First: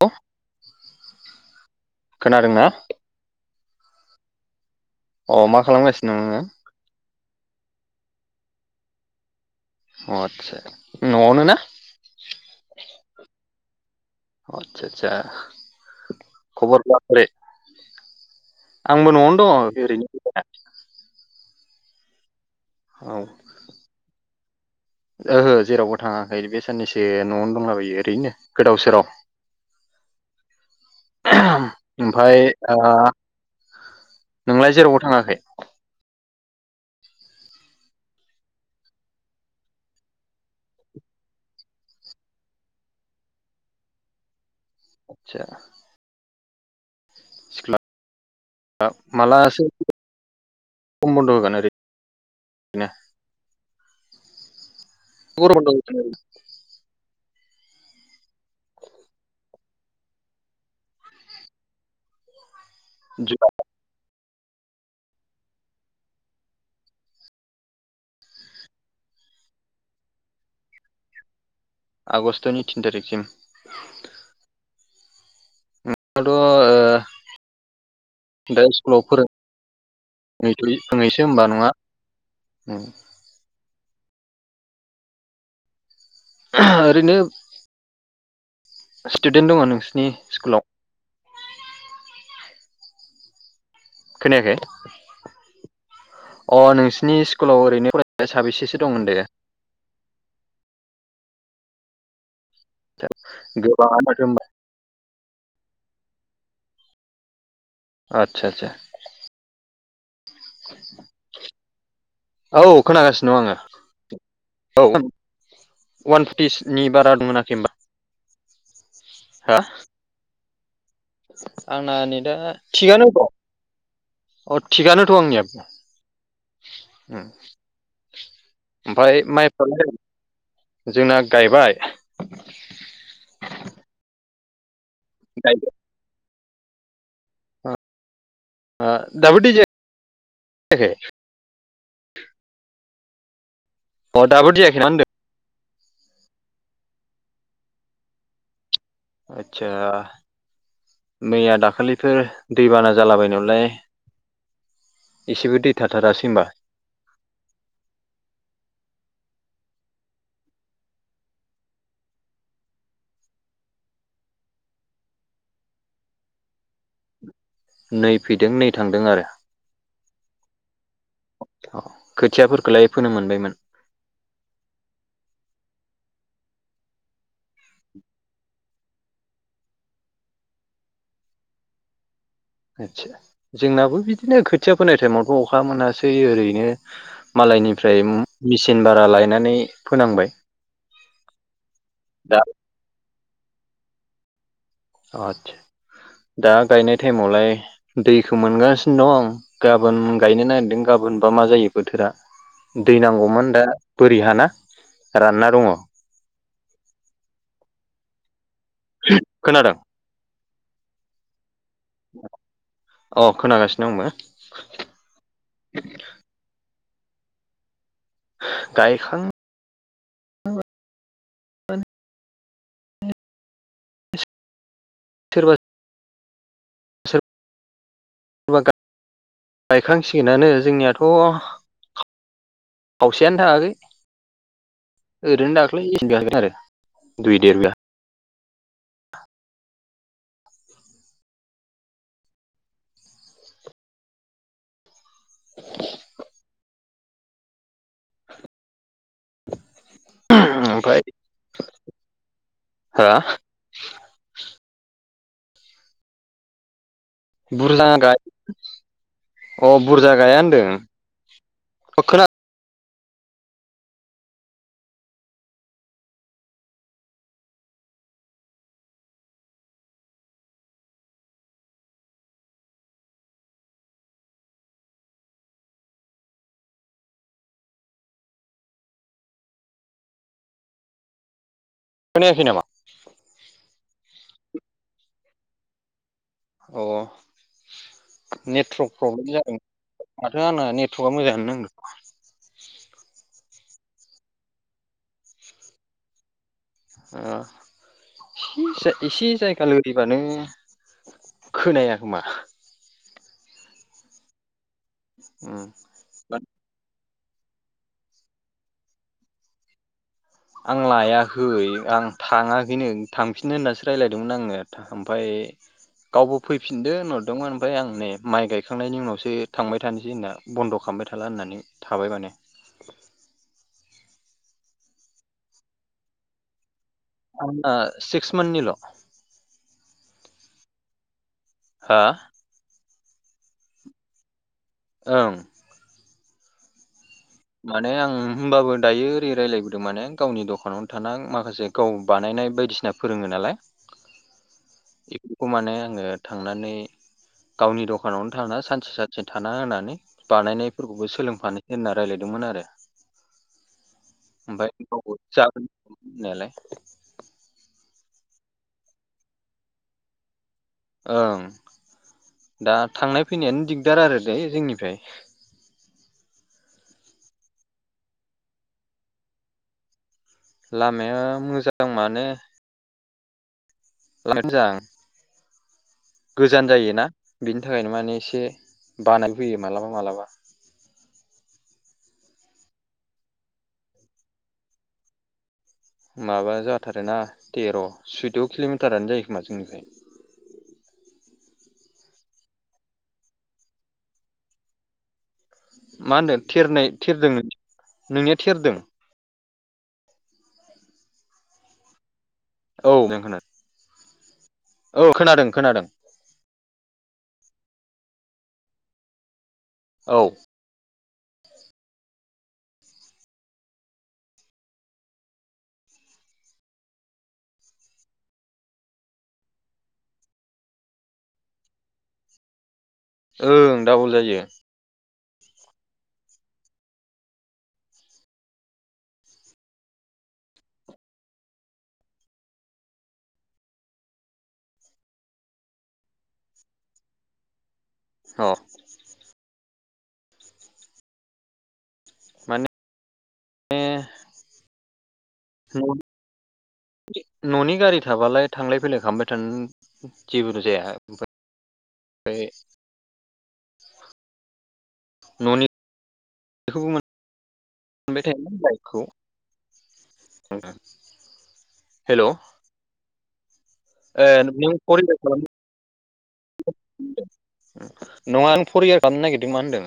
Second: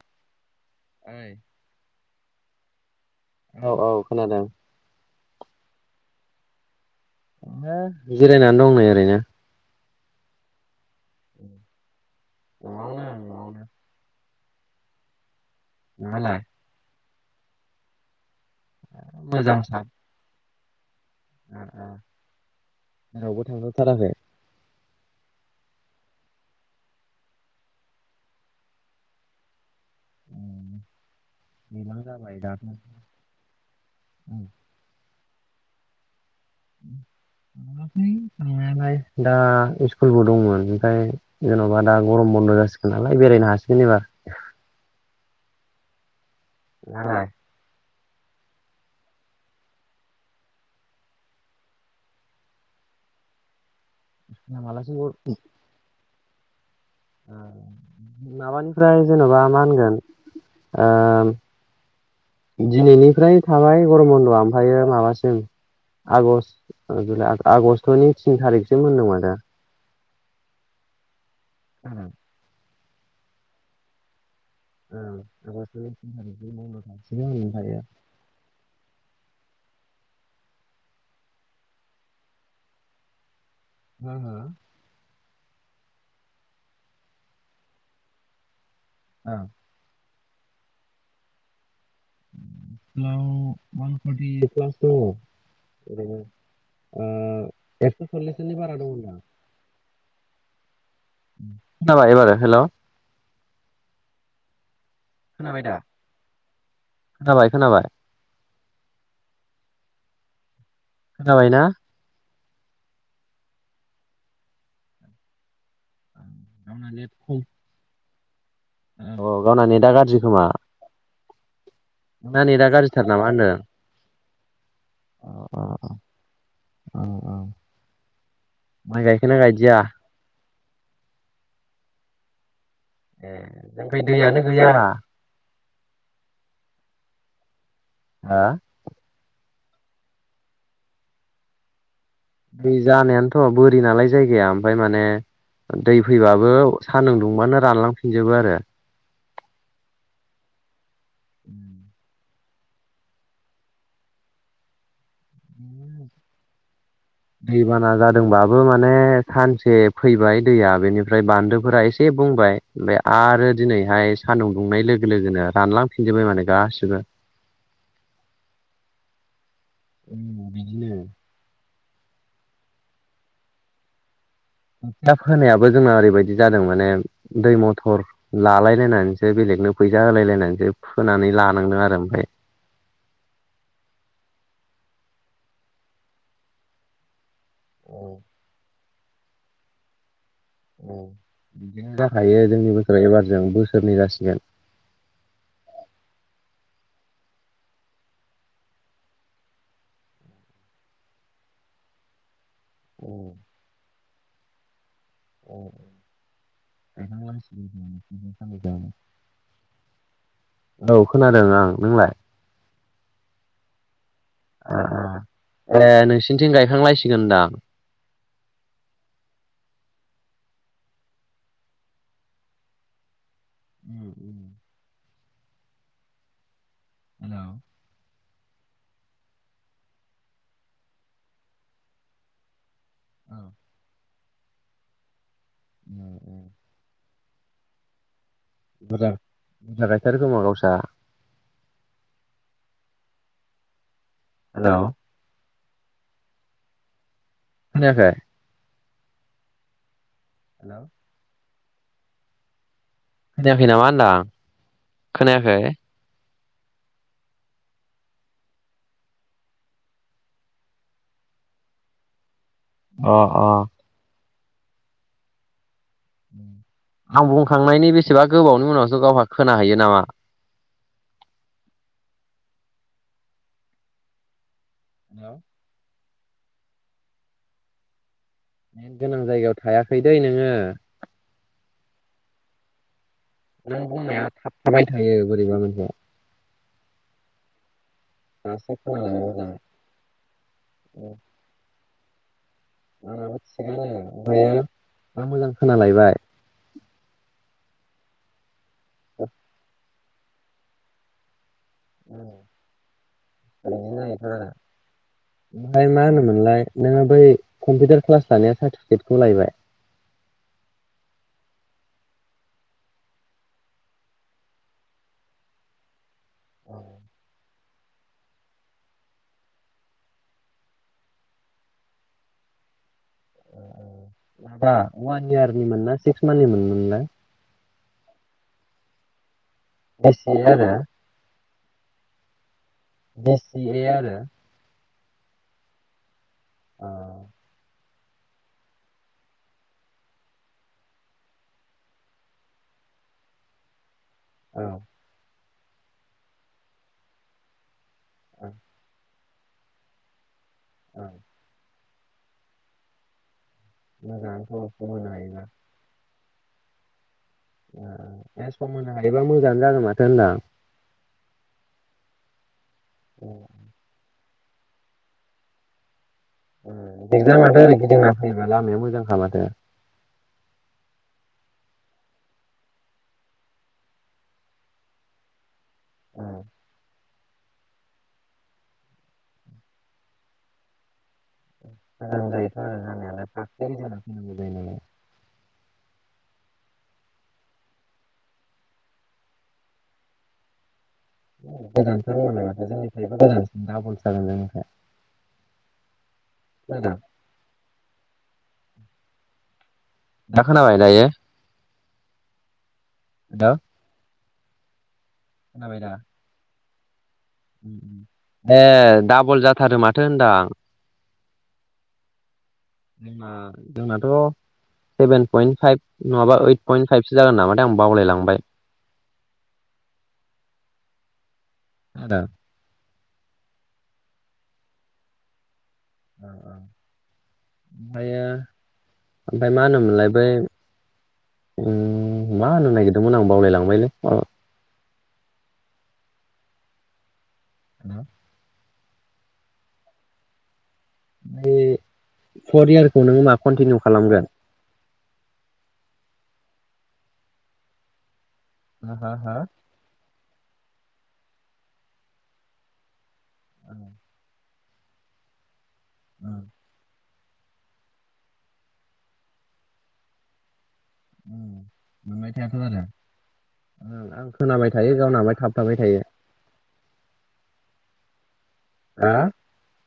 [unintelligible] ओइ खोनादोंना औ औ खोनादों। अ मा खालामगासिनो नोंङो। हो जिरायनानै दं नै ओरैनोव अ आतसा नआवनो ना। [unintelligible] आतसा आचसा नोंहालाय खबर फोरा बोरै। आंबो न'आवनो मोजां दंङ सार ओरैनो जिरायना। [unintelligible] जेरावबो थांजाथाराखै। ओहो जेरावबो थांङाखै बे साननैसो न'आवनो दंलाबायो ओरैनो गोदाव सोराव। [unintelligible] दैलां जाबाय ओमफफ्राय दाथ' आ नोंलाय जेरावबो थांङाखै। [unintelligible] थांनायालाय दा सस्कुलबो दंमोन ओमफ्राय जेन'बा दा गरम। बन्द जासिगोन नालाय बेरायनो हासिगोन एबार। [unintelligible] [unintelligible] [unintelligible] खमबनद होगोन ओरै बिनी [unintelligible] [unintelligible] माबानिफ्राय जेन'बा मा होनगोन। आ दिनैनिफ्राय जुलाइ थाबाय गरम बधआ। थफायो माबासिम। आगषट आगष्टनि थिन थारिखसो होनदोंमोना दा। आगष्टनि थिन थारिखसिम। दाथ' ओ [unintelligible] [unintelligible] [unintelligible] होनबा नंङा उम। [inaudible] ओरैनो स्टुदेन्ट दंङ नोंसिनि। स्कुलाव। स्कुलाव अवान परति खोनायाखै प्लास दंङ। अ नोंसिनि स्कुलाव ओरैनो एकस' फरायसाया सल्लिसनि बारा साबेसेसो दं होनदां होनदो? खोनाबाय एबार हेल'? गोबांङानो माथो होनबा। खोनाबाय दा खोनाबाय खोनाबाय। आदसा आदसा। खोनाबायना? औ खोनागासिनो दं आंङो औ। अवान फटिसनि बारा दं होनाखै ओमबा? औ गावना नेदा गाज्रि खोमा। आंना नेदा नोंना नेटआ गाज्रिथार थिगानो नामा दं। होनदों अ थिगानोथ' आंनिया। अ अ अ अ माइ ओमफाय गायखोना गायदिया माइफ्रालाय जोंना गायबाय। ए जोंखै दैयानो गैया। [unintelligible] हा ओ दाबो दै जायाखै? दै जानायानोथ' बोरि नालाय अ दाबो जायगाया दै ओमफाय जायाखै ना माने होनदों दै फैबाबो सानदुं दुंबानो रानलांफिनजोबो आरो। आतसा मैया दाखालिफोर दैबाना जालाबायनायावलाय एसेबो दै थाथारासै होमबा? दैबाना जादोंबाबो माने सानसे फैबाय दैया बेनिफ्राय बान्दोफोरा एसे बुंबाय ओमफाय आरो दिनैहाय सान्दुं दुंनाय लोगो लोगोनो रानलांफिनजोबबाय माने गासिबो। नै फैदों नै थांदों आरो। बिदिनो खोथियाफोरखौलाय फोनो मोनबायमोन? खोथिया फोनायाबो जोंना ओरैबायदि जादों माने दै मथर लालाय लायनानैसो बेलेगनो फैसा होलाय लायनानैसो फोनानै लानांदों आरो ओमफाय। आतसा जोंनाबो बिदिनो खोथिया फोनाय टाइमावथ' अखा मोनासै ओरैनो मालायनिफ्राय औ मेचिन भारा लायनानै फोनांबाय। औ बिदिनो दा जाखायो जोंनि बोसोरा एबारजों बोसोरनै जासिगोन। अ आतसा। दा गायनाय टाइमावलाय दैखौ मोनगासिनो दं गाबोन गायनो नागिरदों गा बोनबा मा जायो बोथोरा। दै औ नांगौमोन दा बोरि हाना रानना औ दंङ। [inaudible] खोनादों? औ खोनादों आं नोंलाय? अ खोनागासिनो आंबो। ए नोंसिनिथिं गायखांलायसिगोन होनदां। गायखां [unintelligible] उम उम। सोरबा हेल'। सोरबा गा-गायखांसिगोनानो जोंनियाथ' खावसेयानो थांङाखै। ओरैनो दाख्लै [unintelligible] दुइ देर बिगा। बुरजा बुरजा गायथारो खोमा गावसा? हेल' [unintelligible] खोनायाखै? [unintelligible] ओमफाय? खोनायाखै नामा होनदां खोनायाखै? बुरजा गायो अ बुरजा गाया होनदों। अ' खोना अ' अ' आं बुंखांनायनि बेसेबा गोबावनि उनावसो गावहा खोनाहैयो नामा हेलौ नेट गोनां जायगायाव थायाखै दे नोङो। खोनायाखै नामा? नों बुंनाया थाबथाबाय थायो बोरैबा [inaudible] अ' दासो नेटवर्क प्रब्लेम खोनालायबाय जादों माथो आंना नेटवर्कआ मोजाङानो नांदों। [unintelligible] ओमफायो दा मोजां खोनालायबाय। ओ एसे जायगा लोरिबानो खोनाया खोमा। [inaudible] ओमफ्राय मा होनोमोनलाय नोङो कम्पिउटार क्लास लानाया सार्टिफिकेटखौ लायबाय? आं लायाखै, आं थाङाखैनो थांफिननो होननासो रायलायदोंमोन आङो ओमफफ्राय गावबो फैफिनदो नरदोंमोन ओमफ्राय आं नै माइ गायखांनायनि उनावसो थांबाय थानोसै होनना, बन्द' खालामबाय थाला होननानै थाबाय माने। ओ ओ माबा वान इयारनिमोन ना सिक्स मान्थनिमोन मोनलाय? आंना सिक्स मान्थनिल'। बेसे आरो? हा? बेसेयै आरो? ओं। ओं। माने आं होमबाबो दायो ओरै रायलायबोदों माने गावनि दखानाव थाना माखासे गाव बानायनाय बायदि बायदिसिना फोरोङो नालाय औ। खौ माने आङो थांनानै गावनि दखानावनो औ थाना सानसे सानसे थाना होननानै बानायनायफोरखौबो औ सोलोंफानोसै होनना रायलायदोंमोन आरो। ओमफ्राय मोजाङानोथ' सम होनो गावबो हायोबा जागोन होनदोंमोन होननायालाय। ओ ओ ए सम होनो हायोबा मोजाङानो जागोन माथो होनदों आं। ओं, दा थांनाय फैनायानो दिगदार आरो यो जोंनिफ्राय। ओ दिगदार माथो ओरै गिदिना फैबा, लामाया मोजांखा माथो। लामाया मोजां माने लामायाथ' मोजां, गोजान जायोना। बिनि थाखायनो माने एसे बानाय फैयो मालाबा मालाबा। गोजान जायो खोमा जानायालाय फाखोसे गिदिंना फैनाय जायो नालाय। माबा जाथारोना तेर' सैद' किल'मिटारानो जायो खोमा जोंनिफ्राय। [inaudible] ओं गोजानथार जायोलाय माथो जोंनिफ्रायबो गोजानसिन, दाबल जागोन जोंनिफ्राय। मा होनदों, थेरनाय खोनादों थेरदों, नोंनिया थेरदों? दा खोनाबाय दायो? औ दे ओं खोनादों। औ खोनादों खोनादों। ओ ओ, ए डाबल जाथारो माथो औ होनदो आं। जोंना जोंनाथ' सेभेन पयन्ट फाइब नङाबा ओइद पइन्ट फाइबसो जागोन नामाथाय आं बावलायलांबाय। [inaudible] ओ आदा, ओं, डाबल जायो। ओ ओ। ओमफ्रायो ओमफ्राय मा होनोमोनलाय बै ओ, मा होनो नागिरदोंमोन आं बावलायलांबायलै मा हेल', अ ओमफ्राय माने फर इयारखौ नोङो मा कन्टिनिउ खालामगोन? न'नि [inaudible] न'नि गारि थाबालाय थांलाय हो फैलाय हो खालामबाय हो उम थानो जेबोथ' जाया ओमफ्राय [inaudible] ओमफ्राय औ। न'नि ओं। [unintelligible] बाय थायो बाइकखौ हेल' मोनबाय थायाथ आरो। ओं ए आं खोनाबाय नों थायो फर इयार गावनाबा खालाम थाब थाबाय थायो। नङा आं फर इयार हा खालामनो नागिरदों मा होन्दों?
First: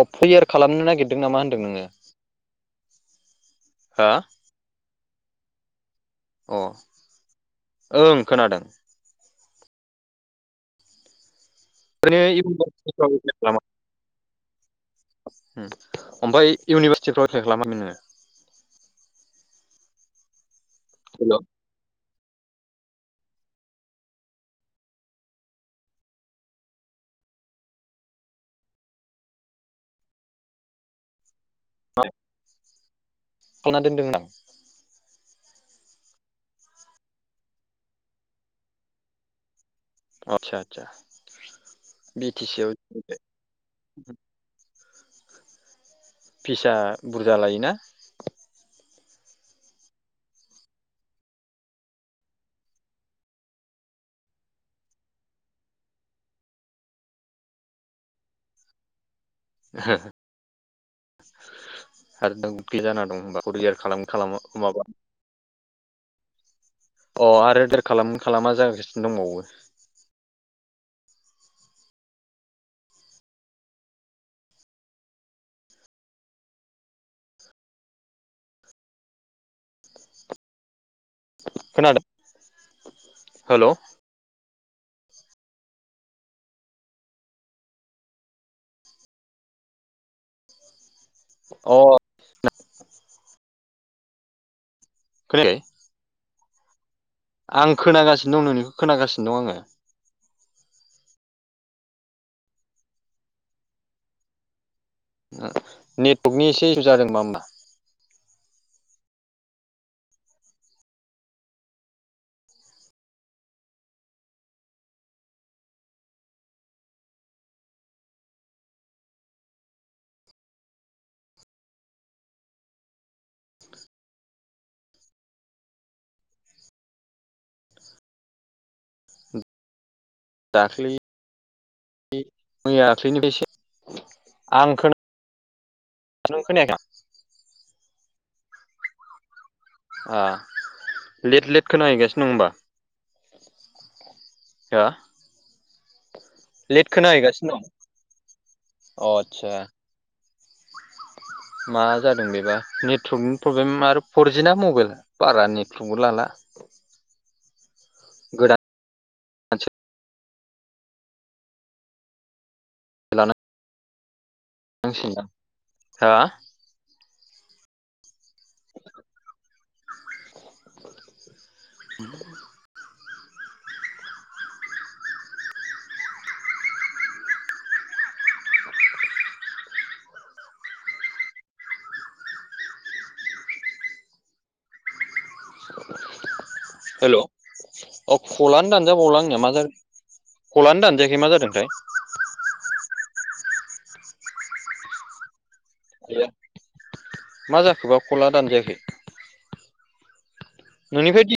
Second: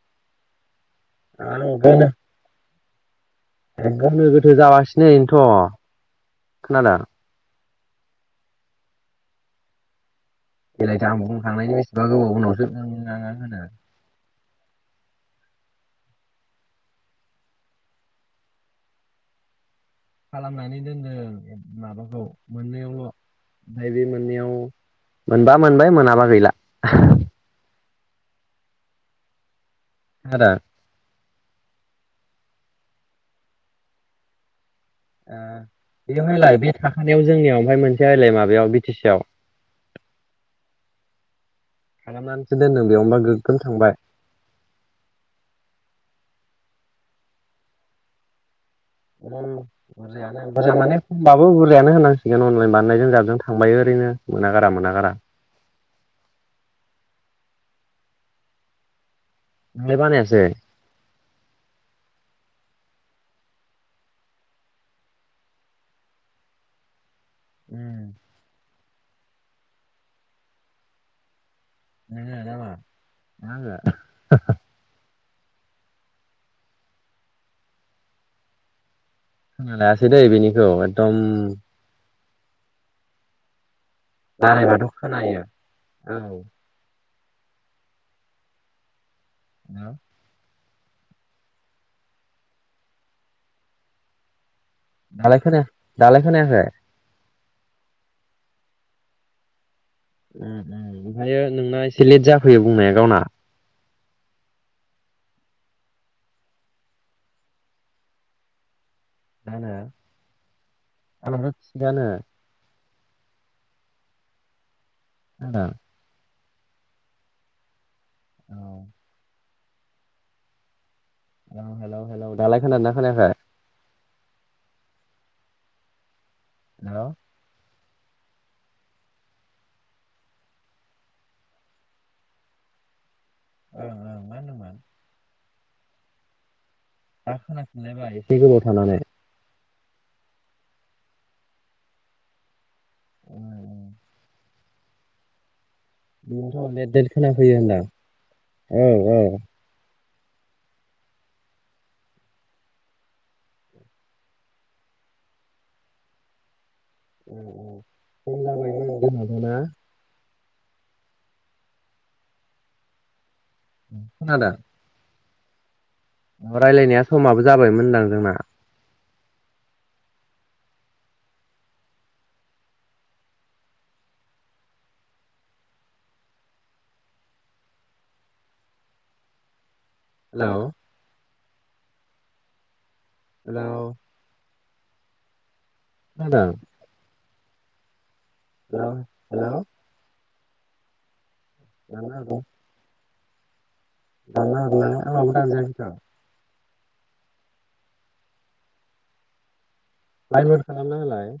औ फैयार खालामनो नागिरदों नामा होनदों नोङो। ए हा गोनो गोथो जागासिनो इनथ'। अ ओं खोनादों बे्लायथो आंबो बुंखांनायनि बेसेबा ओरैनो गोबाव उनावसो न इउनिभारसिटिफ्राव नङा एप्लाइ खालामा होनो। ओमफ्राय इउनिभारसिटिफ्राव एप्लाइ खालामा नोङो? खालामनानै दोनदों माबाखौ। मोननैआवल नैबे मोनैयाव मोनबा मोनबाय मोनाबा गैला आदा। [unintelligible] खालामना दोनदों आं। ओ बेवहायलाय बे थाखानायाव जोंनियाव ओमफ्राय मोनसे आलाय माबायाव बि टि सि आव आतसा आतसा खालामनानैसो दोनदों बेयावबा गोगोम थांबाय। फिसा बुरजा लायोना। उ बुरजायानो माने खमबाबो बुरजायानो होननांसिगोन अनलाइन बानायनायजों जाबजों थांबाय ओरै नो मोना गारा मोना गारा नोंलाय बानायासै? आरो नों बे जाना दं हबा रियार खालाम खालामो माबा। अ आरो देर खालाम खालामा जागासिनो दंबावो। नोङो नामा ना आङो। खोना लायासै दै बेनिखौ एकदम खोनादों हेल' बारायबाथ' खोनायो औ ह अ दालाय खोनायाखै खोना दालाय खोनायाखै? आं खोनागासिनो दं नोंनिखौ खोनागासिनो दं आङो उम उम ओमफ्रायायो नोंना एसे लेट जाफैयो बुंनाया गावना नेटवर्कनि एसे इसु जादोंबा होमबा जानो आंनाथ थिगानो खोनादों औ औ हेलौ हेलौ दालाय खोनादोंना खोनायाखै हेल' दाख्लै मैया दाख्लैनिफ्रायसो ओं ओं मा होनदोंमोन नों खोनाखै जाबाय एसे गोबाव थानानै ओ लेट लेट खोनाहैगासिनो दङ होमबा [unintelligible] हो बेनोथ' लेट लेद लेद खोनाहैगासिनो खोनाफैयो दं होनादां अ औ औ आदसा [inaudible] मा जादों बेबा नेटवर्कनि प्रब्लेम आरो फरजि ना मबाइल बारा नेटवर्कबो लाला [unintelligible] ना गोदानसो खोनादो [inaudible] रायज्लायनाया समाबो जाबायमोनदां जोंना [inaudible] हेल' हेल' हेल' [unintelligible] अ खलानो दानजाबावला आंनिया मा हेल' जादों खलानो दानजायाखै मा जादों [inaudible] ना आ आंनाबो दानजायाखैथ मा जाखोबा खला दानजायाखै लाइमोन नोंनिफ्राय खालामनाहोलाय